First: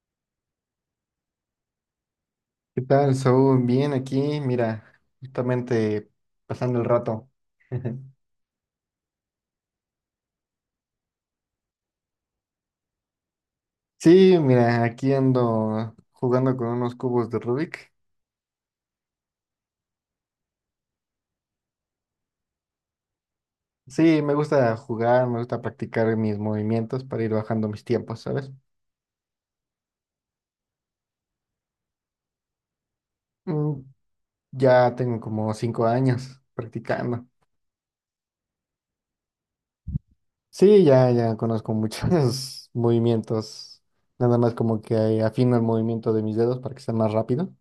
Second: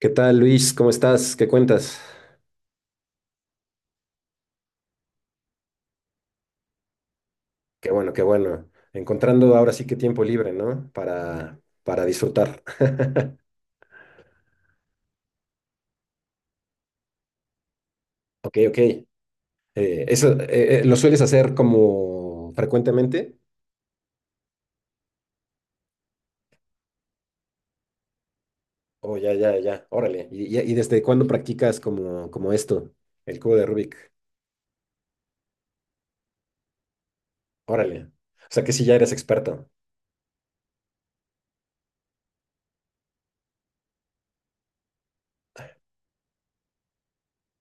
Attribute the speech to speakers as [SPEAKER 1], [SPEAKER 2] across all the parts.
[SPEAKER 1] ¿Qué tal, Luis? ¿Cómo estás? ¿Qué cuentas?
[SPEAKER 2] ¿Qué tal, Saúl? Bien aquí, mira, justamente pasando el rato.
[SPEAKER 1] Qué bueno, qué bueno. Encontrando ahora sí que tiempo libre, ¿no? Para disfrutar.
[SPEAKER 2] Sí, mira, aquí ando jugando con unos cubos de Rubik.
[SPEAKER 1] Ok, ok. Eso, ¿lo sueles hacer como frecuentemente?
[SPEAKER 2] Sí, me gusta jugar, me gusta practicar mis movimientos para ir bajando mis tiempos, ¿sabes?
[SPEAKER 1] Oh, ya, ya, ya. Órale. ¿Y desde cuándo practicas como esto, el cubo de
[SPEAKER 2] Mm,
[SPEAKER 1] Rubik?
[SPEAKER 2] Ya tengo como 5 años practicando.
[SPEAKER 1] Órale. O sea que sí ya eres experto.
[SPEAKER 2] Sí, ya, ya conozco muchos movimientos. Nada más como que afino el movimiento de mis dedos para que sea más rápido.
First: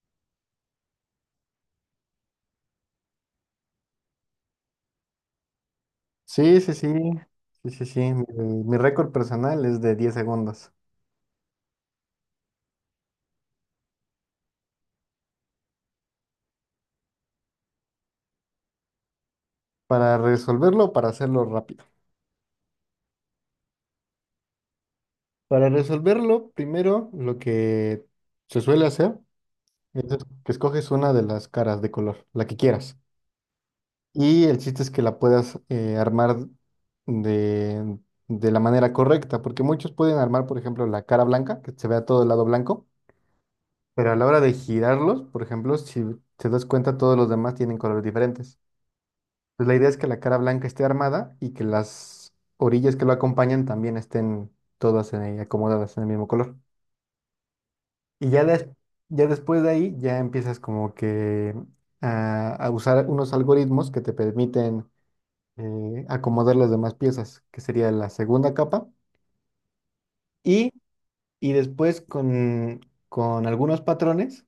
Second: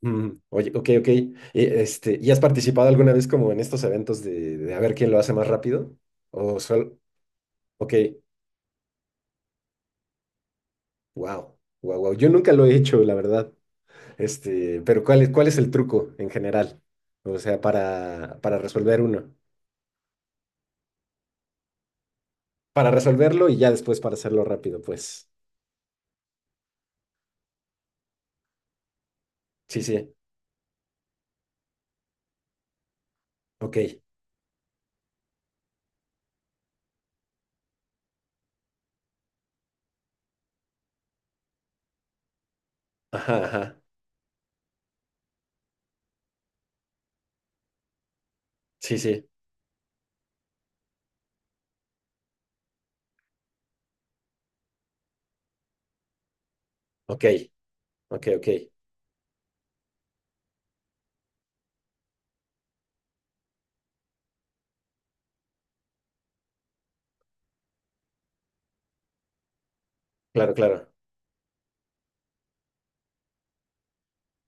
[SPEAKER 1] Mm. Oye, ok, ok. Y, este, ¿y has participado alguna vez como en estos eventos de a ver quién lo hace más rápido? O
[SPEAKER 2] Sí, sí, sí,
[SPEAKER 1] solo,
[SPEAKER 2] sí, sí,
[SPEAKER 1] ok.
[SPEAKER 2] sí. Mi récord personal es de 10 segundos.
[SPEAKER 1] Wow, wow, wow. Yo nunca lo he hecho, la verdad. Este, pero ¿cuál es el truco en general? O sea, para resolver uno.
[SPEAKER 2] Para resolverlo, o para hacerlo rápido.
[SPEAKER 1] Para resolverlo y ya después para hacerlo rápido, pues.
[SPEAKER 2] Para resolverlo, primero lo que se suele hacer
[SPEAKER 1] Sí,
[SPEAKER 2] es
[SPEAKER 1] sí.
[SPEAKER 2] que escoges una de las caras de color, la que quieras.
[SPEAKER 1] Ok.
[SPEAKER 2] Y el chiste es que la puedas armar de, de la manera correcta, porque muchos pueden armar, por ejemplo, la cara blanca, que se vea todo el lado blanco,
[SPEAKER 1] Ajá, ajá.
[SPEAKER 2] pero a la hora de girarlos, por ejemplo, si te das cuenta, todos los demás tienen colores diferentes.
[SPEAKER 1] Sí, sí.
[SPEAKER 2] Pues la idea es que la cara blanca esté armada y que las orillas que lo acompañan también estén todas acomodadas en el mismo color.
[SPEAKER 1] Ok. Ok,
[SPEAKER 2] Y ya,
[SPEAKER 1] ok.
[SPEAKER 2] ya después de ahí ya empiezas como que a usar unos algoritmos que te permiten acomodar las demás piezas, que sería la segunda capa.
[SPEAKER 1] Claro,
[SPEAKER 2] Y,
[SPEAKER 1] claro.
[SPEAKER 2] y después con algunos patrones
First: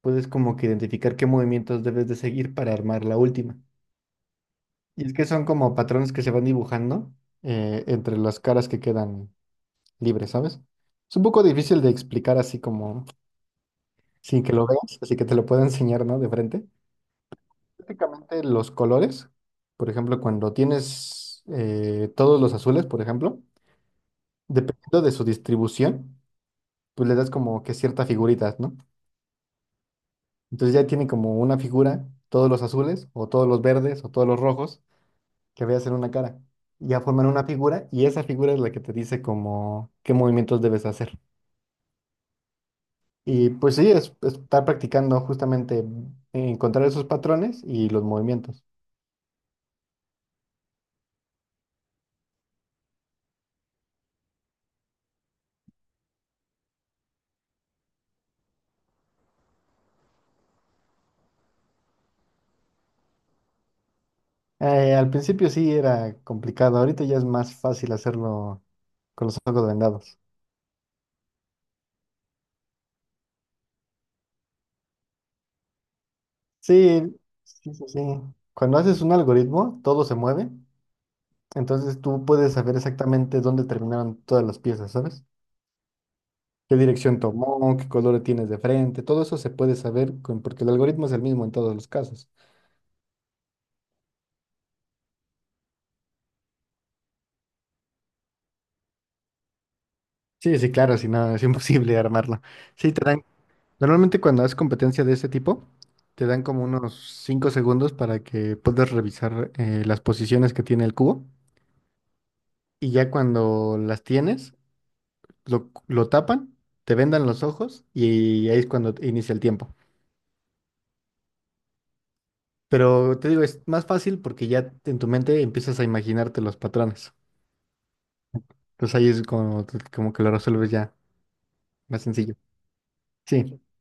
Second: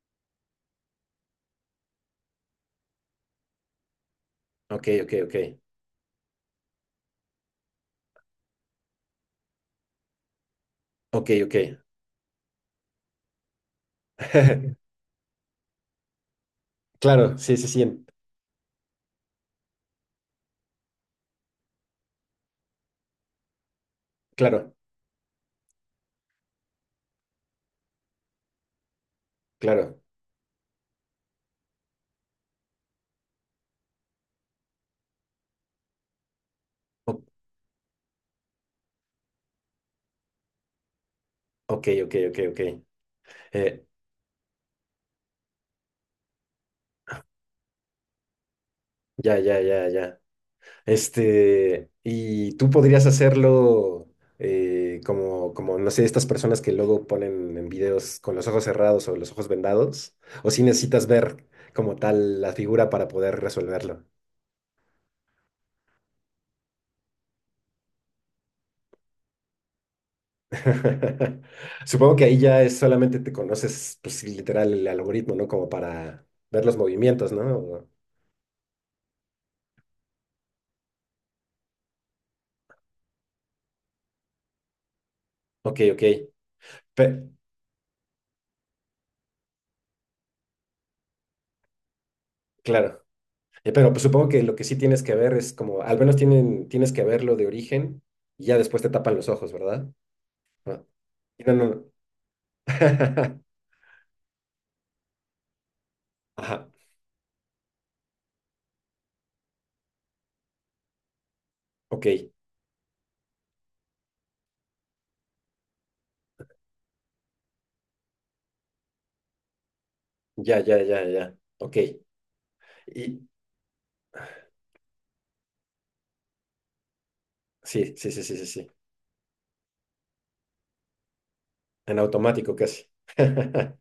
[SPEAKER 2] puedes como que identificar qué movimientos debes de seguir para armar la última.
[SPEAKER 1] Ok,
[SPEAKER 2] Y
[SPEAKER 1] ok,
[SPEAKER 2] es que son
[SPEAKER 1] ok.
[SPEAKER 2] como patrones que se van dibujando entre las caras que quedan libres, ¿sabes? Es un
[SPEAKER 1] Ok,
[SPEAKER 2] poco
[SPEAKER 1] ok.
[SPEAKER 2] difícil de explicar así como sin que lo veas, así que te lo puedo enseñar, ¿no? De frente.
[SPEAKER 1] Claro, sí, sí, sí.
[SPEAKER 2] Prácticamente los colores, por ejemplo, cuando tienes todos los azules, por ejemplo,
[SPEAKER 1] Claro,
[SPEAKER 2] dependiendo de su distribución, pues le das como que ciertas figuritas, ¿no?
[SPEAKER 1] claro.
[SPEAKER 2] Entonces ya tiene como una figura todos los azules, o todos los verdes, o todos los rojos, que veas hacer una cara. Ya
[SPEAKER 1] O-
[SPEAKER 2] forman una figura y esa figura es la que te dice como qué movimientos debes hacer.
[SPEAKER 1] ok, ok, ok, ok.
[SPEAKER 2] Y pues
[SPEAKER 1] Eh,
[SPEAKER 2] sí, es estar practicando justamente encontrar esos patrones y los movimientos.
[SPEAKER 1] ya, ya, ya, ya. Este, y tú podrías hacerlo como, como, no sé, estas personas que luego ponen en videos con los ojos cerrados o los ojos vendados, o si necesitas ver como tal la figura para poder resolverlo.
[SPEAKER 2] Al principio sí era complicado, ahorita ya es más fácil hacerlo con los ojos vendados.
[SPEAKER 1] Supongo que ahí ya es solamente te conoces, pues literal, el algoritmo, ¿no? Como para ver los
[SPEAKER 2] Sí,
[SPEAKER 1] movimientos, ¿no?
[SPEAKER 2] sí, sí, sí. Cuando haces un algoritmo, todo se mueve, entonces tú puedes saber exactamente dónde terminaron todas las piezas, ¿sabes?
[SPEAKER 1] Ok, ok.
[SPEAKER 2] Qué dirección
[SPEAKER 1] Pe-
[SPEAKER 2] tomó, qué color tienes de frente, todo eso se puede porque el algoritmo es el mismo en todos los casos.
[SPEAKER 1] claro. Pero pues, supongo que lo que sí tienes que ver es como, al menos tienes que verlo de origen y ya después te tapan los ojos, ¿verdad?
[SPEAKER 2] Sí, sí,
[SPEAKER 1] Ah.
[SPEAKER 2] claro, si no, es
[SPEAKER 1] No, no, no.
[SPEAKER 2] imposible armarlo. Sí, te dan, normalmente cuando haces competencia de ese tipo, te dan como
[SPEAKER 1] Ajá.
[SPEAKER 2] unos 5 segundos para que puedas revisar las posiciones que tiene el cubo
[SPEAKER 1] Ok.
[SPEAKER 2] y ya cuando las tienes, lo tapan, te vendan los ojos y ahí es cuando inicia el tiempo.
[SPEAKER 1] Ya, ya, ya, ya. Ok.
[SPEAKER 2] Pero
[SPEAKER 1] Y
[SPEAKER 2] te digo, es más fácil porque ya en tu mente empiezas a imaginarte los patrones.
[SPEAKER 1] sí, sí, sí, sí, sí, sí.
[SPEAKER 2] Entonces ahí es como, como que lo resuelves ya,
[SPEAKER 1] En
[SPEAKER 2] más sencillo.
[SPEAKER 1] automático casi.
[SPEAKER 2] Sí,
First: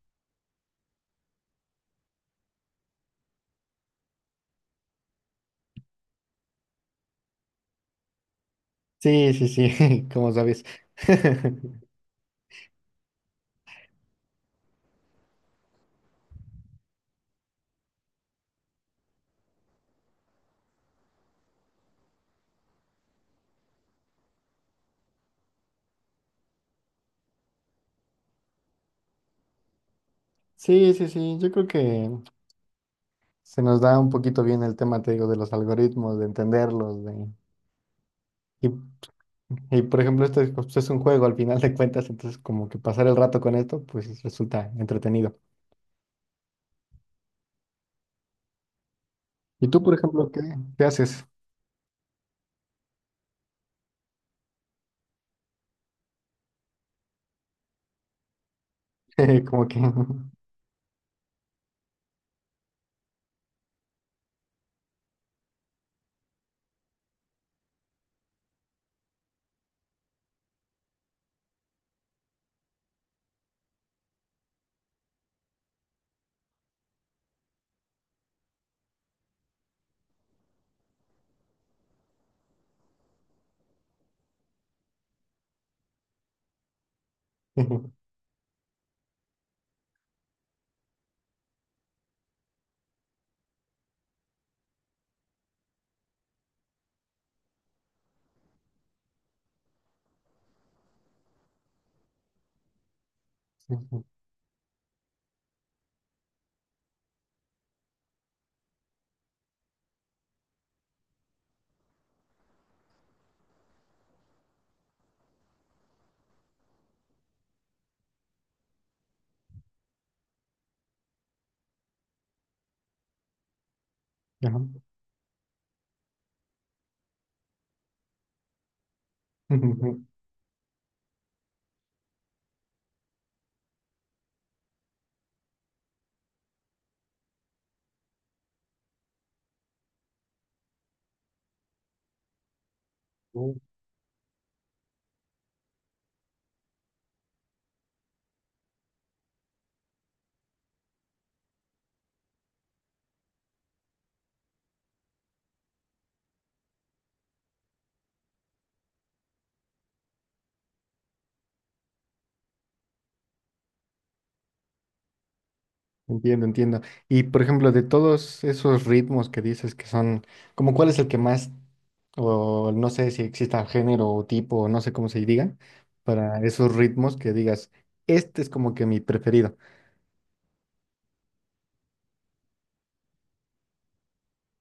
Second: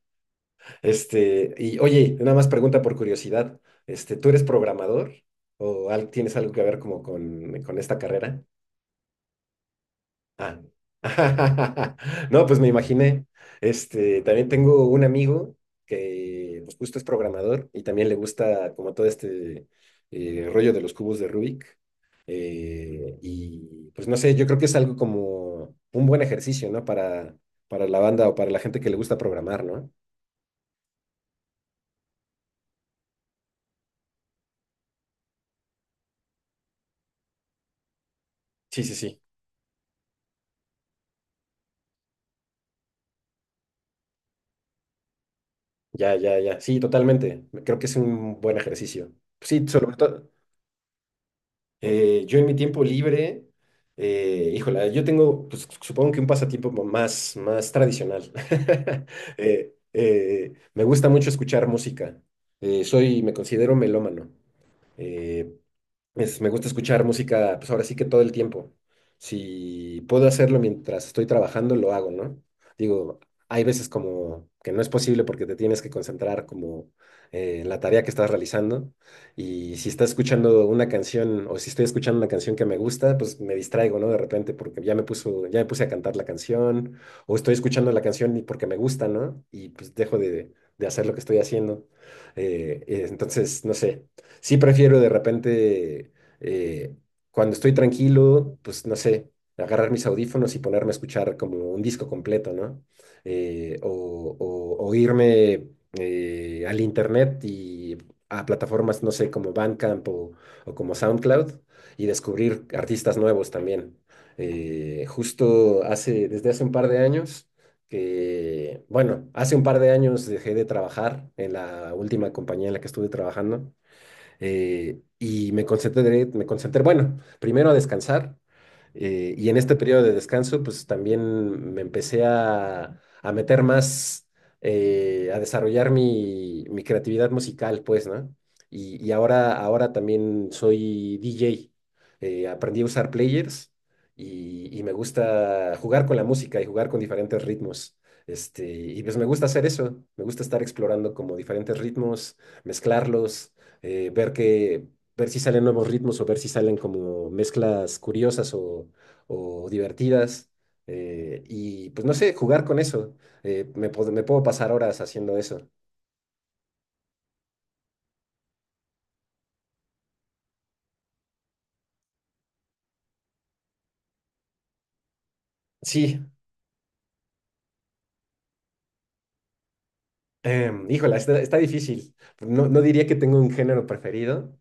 [SPEAKER 1] Este, y oye, nada más pregunta por curiosidad. Este, ¿tú eres programador? Tienes algo que ver como con esta carrera?
[SPEAKER 2] sí, sí, sí, como
[SPEAKER 1] Ah.
[SPEAKER 2] sabes.
[SPEAKER 1] No, pues me imaginé. Este, también tengo un amigo que pues, justo es programador y también le gusta como todo este rollo de los cubos de Rubik. Y pues no sé, yo creo que es algo como un buen ejercicio, ¿no? Para la banda o para la gente que le gusta programar, ¿no?
[SPEAKER 2] Sí, sí, sí, yo creo que se nos da un poquito bien el tema, te digo, de los algoritmos, de entenderlos, de... Y,
[SPEAKER 1] Sí, sí, sí.
[SPEAKER 2] por ejemplo, esto es, pues, es un juego al final de cuentas, entonces como que pasar el rato con esto, pues resulta entretenido.
[SPEAKER 1] Ya, ya, ya. Sí, totalmente. Creo que es un buen ejercicio. Sí,
[SPEAKER 2] ¿Y tú, por
[SPEAKER 1] sobre todo.
[SPEAKER 2] ejemplo, qué haces?
[SPEAKER 1] Yo en mi tiempo libre, híjola, yo tengo, pues, supongo que un pasatiempo más, más tradicional.
[SPEAKER 2] Como que...
[SPEAKER 1] Me gusta mucho escuchar música. Soy, me considero melómano. Eh, es, me gusta escuchar música, pues ahora sí que todo el tiempo. Si puedo hacerlo mientras estoy trabajando, lo hago, ¿no? Digo, hay veces como que no es posible porque te tienes que concentrar como en la tarea que estás realizando. Y si estás escuchando una canción o si estoy escuchando una canción que me gusta, pues me distraigo, ¿no? De repente porque ya me puso, ya me puse a cantar la canción o estoy escuchando la canción y porque me gusta, ¿no? Y pues de hacer lo que estoy haciendo. Entonces, no sé sí prefiero de repente, eh, cuando estoy tranquilo, pues no sé, agarrar mis audífonos y ponerme a escuchar como un disco completo, ¿no? O irme al internet y a plataformas, no sé, como Bandcamp o como SoundCloud y descubrir artistas nuevos también. Desde hace un par de años que, bueno, hace un par de años dejé de trabajar en la última compañía en la que estuve trabajando
[SPEAKER 2] Ajá.
[SPEAKER 1] y me concentré, bueno, primero a descansar y en este periodo de descanso pues también me empecé a meter más, a desarrollar mi creatividad musical pues, ¿no? Y ahora también soy DJ, aprendí a usar players y me gusta jugar con la música y jugar con diferentes ritmos. Este, y pues me gusta hacer eso, me gusta estar explorando como diferentes ritmos, mezclarlos eh, ver que, ver si salen nuevos ritmos o ver si salen como mezclas curiosas o divertidas. Y pues no sé, jugar con eso. Me, me puedo pasar horas haciendo eso.
[SPEAKER 2] Entiendo, entiendo. Y por ejemplo, de todos esos ritmos que dices que son, como cuál es el que más, o no sé si exista género o tipo, o no sé cómo se diga,
[SPEAKER 1] Sí,
[SPEAKER 2] para esos ritmos que digas, este es como que mi preferido.
[SPEAKER 1] Híjola, está difícil. No, no diría que tengo un género preferido,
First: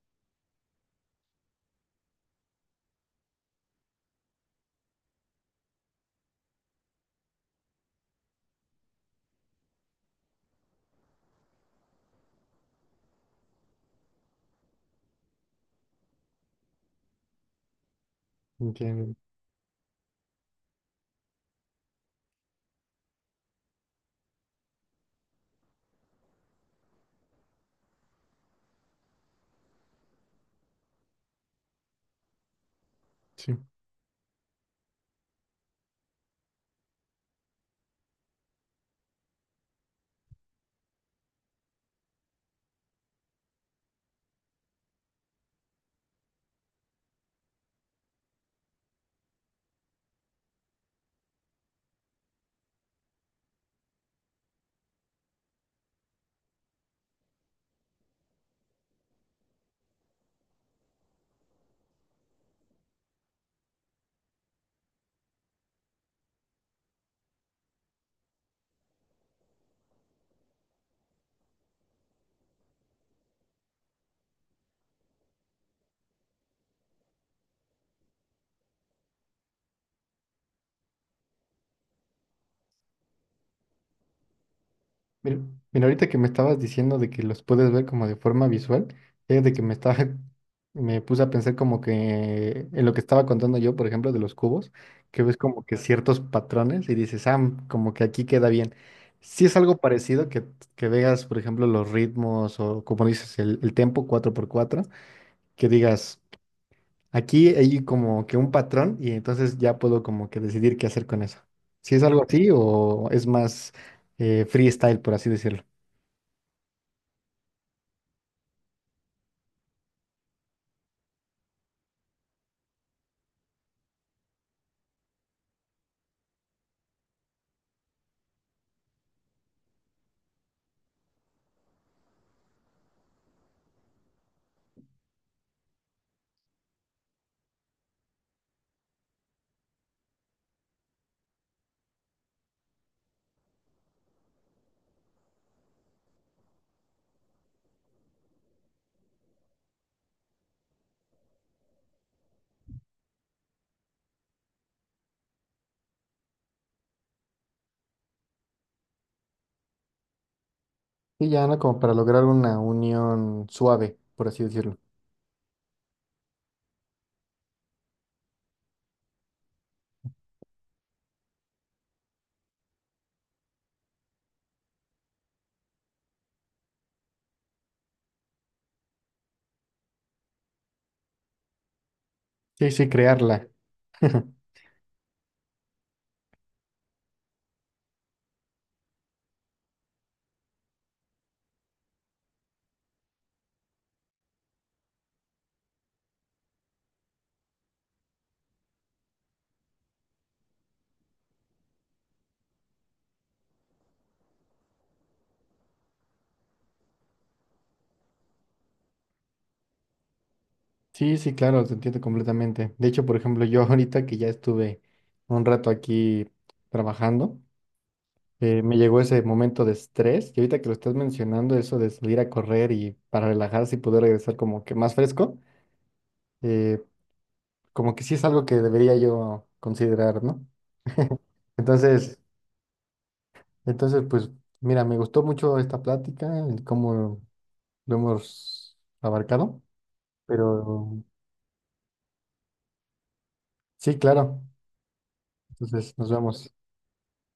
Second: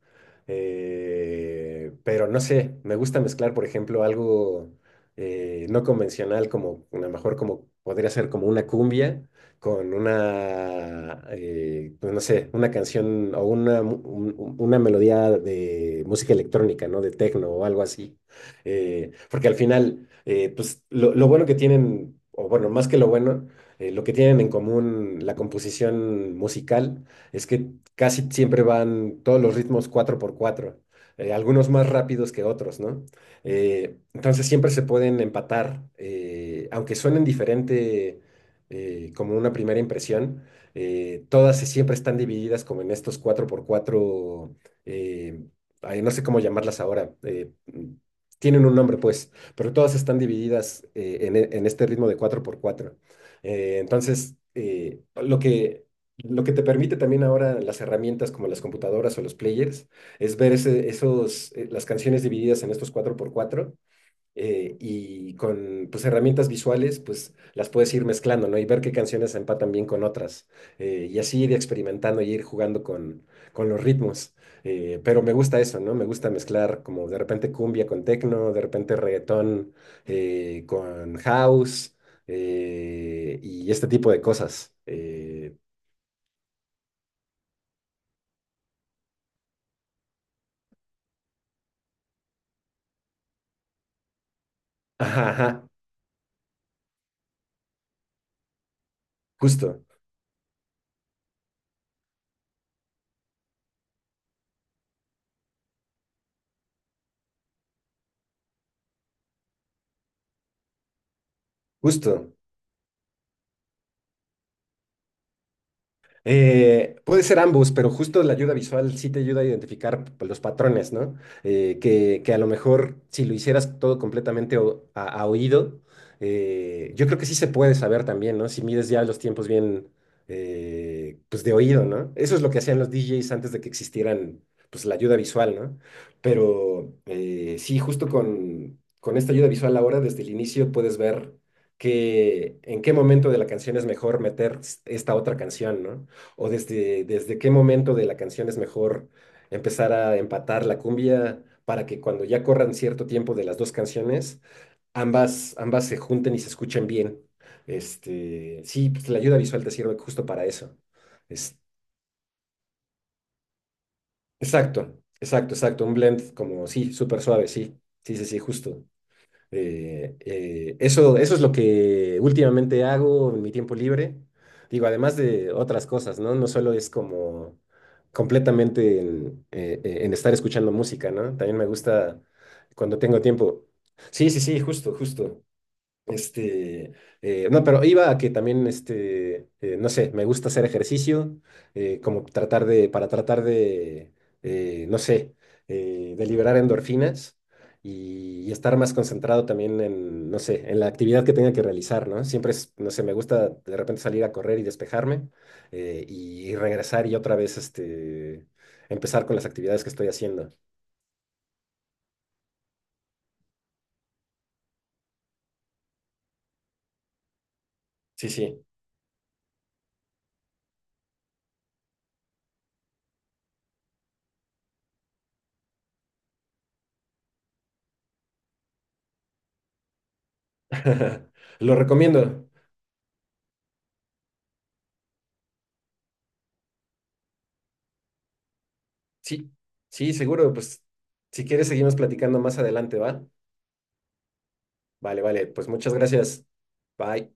[SPEAKER 1] pero no sé, me gusta mezclar, por ejemplo, algo no convencional, como a lo mejor como podría ser como una cumbia, pues no sé, una canción o una, una melodía de música electrónica, ¿no? De techno o algo así.
[SPEAKER 2] Entiendo.
[SPEAKER 1] Porque al final, pues lo bueno que tienen, o bueno, más que lo bueno lo que tienen en común la composición musical es que casi siempre van todos los ritmos cuatro por cuatro, algunos más rápidos que otros, ¿no?
[SPEAKER 2] Sí.
[SPEAKER 1] Entonces siempre se pueden empatar, aunque suenen diferente como una primera impresión, todas siempre están divididas como en estos cuatro por cuatro, eh, ay, no sé cómo llamarlas ahora. Tienen un nombre, pues, pero todas están divididas en este ritmo de cuatro por cuatro. Eh, entonces, eh, lo que, lo que te permite también ahora las herramientas como las computadoras o los players es las canciones divididas en estos cuatro por cuatro y con pues, herramientas visuales, pues las puedes ir mezclando, ¿no? Y ver qué canciones empatan bien con otras. Y así ir experimentando y ir jugando con los ritmos. Pero me gusta eso, ¿no? Me gusta mezclar como de repente cumbia con techno, de repente reggaetón con house y este tipo de cosas.
[SPEAKER 2] Mira, mira, ahorita que me estabas diciendo de que los puedes ver como de forma visual, es de que me estaba, me puse a pensar como que en lo que estaba contando yo, por ejemplo, de los cubos, que
[SPEAKER 1] Ajá,
[SPEAKER 2] ves como
[SPEAKER 1] ajá,
[SPEAKER 2] que ciertos patrones y dices, ah, como que aquí queda bien. Si es algo
[SPEAKER 1] justo,
[SPEAKER 2] parecido que veas, por ejemplo, los ritmos o como dices, el tempo 4/4 que digas, aquí hay como que un patrón y entonces ya puedo como que decidir qué hacer con eso. Si es algo
[SPEAKER 1] justo.
[SPEAKER 2] así o es más freestyle, por así decirlo.
[SPEAKER 1] Puede ser ambos, pero justo la ayuda visual sí te ayuda a identificar pues, los patrones, ¿no? Que a lo mejor si lo hicieras todo completamente a oído, yo creo que sí se puede saber también, ¿no? Si mides ya los tiempos bien, pues de oído, ¿no? Eso es lo que hacían los DJs antes de que existieran, pues la ayuda visual, ¿no? Pero sí, justo con esta ayuda visual ahora, desde el inicio puedes ver que en qué momento de la canción es mejor meter esta otra canción, ¿no? O desde qué momento de la canción es mejor empezar a empatar la cumbia para que cuando ya corran cierto tiempo de las dos canciones, ambas se junten y se escuchen bien. Este, sí, pues la ayuda visual te sirve justo para eso.
[SPEAKER 2] Sí, ya, ¿no?
[SPEAKER 1] Es,
[SPEAKER 2] Como para lograr una unión suave, por así decirlo.
[SPEAKER 1] exacto, exacto, exacto. Un blend como, sí, súper suave, sí, sí, sí, sí, justo. Eso, eso es lo que últimamente hago en mi tiempo libre. Digo, además de otras cosas, ¿no? No solo es como completamente en estar escuchando música, ¿no? También me gusta
[SPEAKER 2] Sí, sí,
[SPEAKER 1] cuando tengo
[SPEAKER 2] crearla.
[SPEAKER 1] tiempo. Sí, sí, sí, justo, justo. Este, no, pero iba a que también, este, no sé, me gusta hacer ejercicio, como para tratar de, no sé, de liberar endorfinas y estar más concentrado también en, no sé, en la actividad que tenga que realizar, ¿no? Siempre es, no sé, me gusta de repente salir a correr y despejarme y regresar y otra vez, este, empezar con las actividades que estoy haciendo.
[SPEAKER 2] Sí, sí, claro, te entiendo completamente. De hecho, por ejemplo, yo ahorita que ya estuve un rato aquí trabajando,
[SPEAKER 1] Sí, sí.
[SPEAKER 2] me llegó ese momento de estrés y ahorita que lo estás mencionando, eso de salir a correr y para relajarse y poder regresar como que más fresco, eh, como que sí es algo que debería yo considerar, ¿no?
[SPEAKER 1] Lo
[SPEAKER 2] Entonces,
[SPEAKER 1] recomiendo.
[SPEAKER 2] entonces, pues, mira, me gustó mucho esta plática, el cómo lo hemos
[SPEAKER 1] Sí,
[SPEAKER 2] abarcado.
[SPEAKER 1] sí, seguro. Pues
[SPEAKER 2] Pero
[SPEAKER 1] si quieres, seguimos platicando más adelante, ¿va?
[SPEAKER 2] sí, claro.
[SPEAKER 1] Vale, vale. Pues muchas
[SPEAKER 2] Entonces, nos vemos.
[SPEAKER 1] gracias.
[SPEAKER 2] Bye.
[SPEAKER 1] Bye.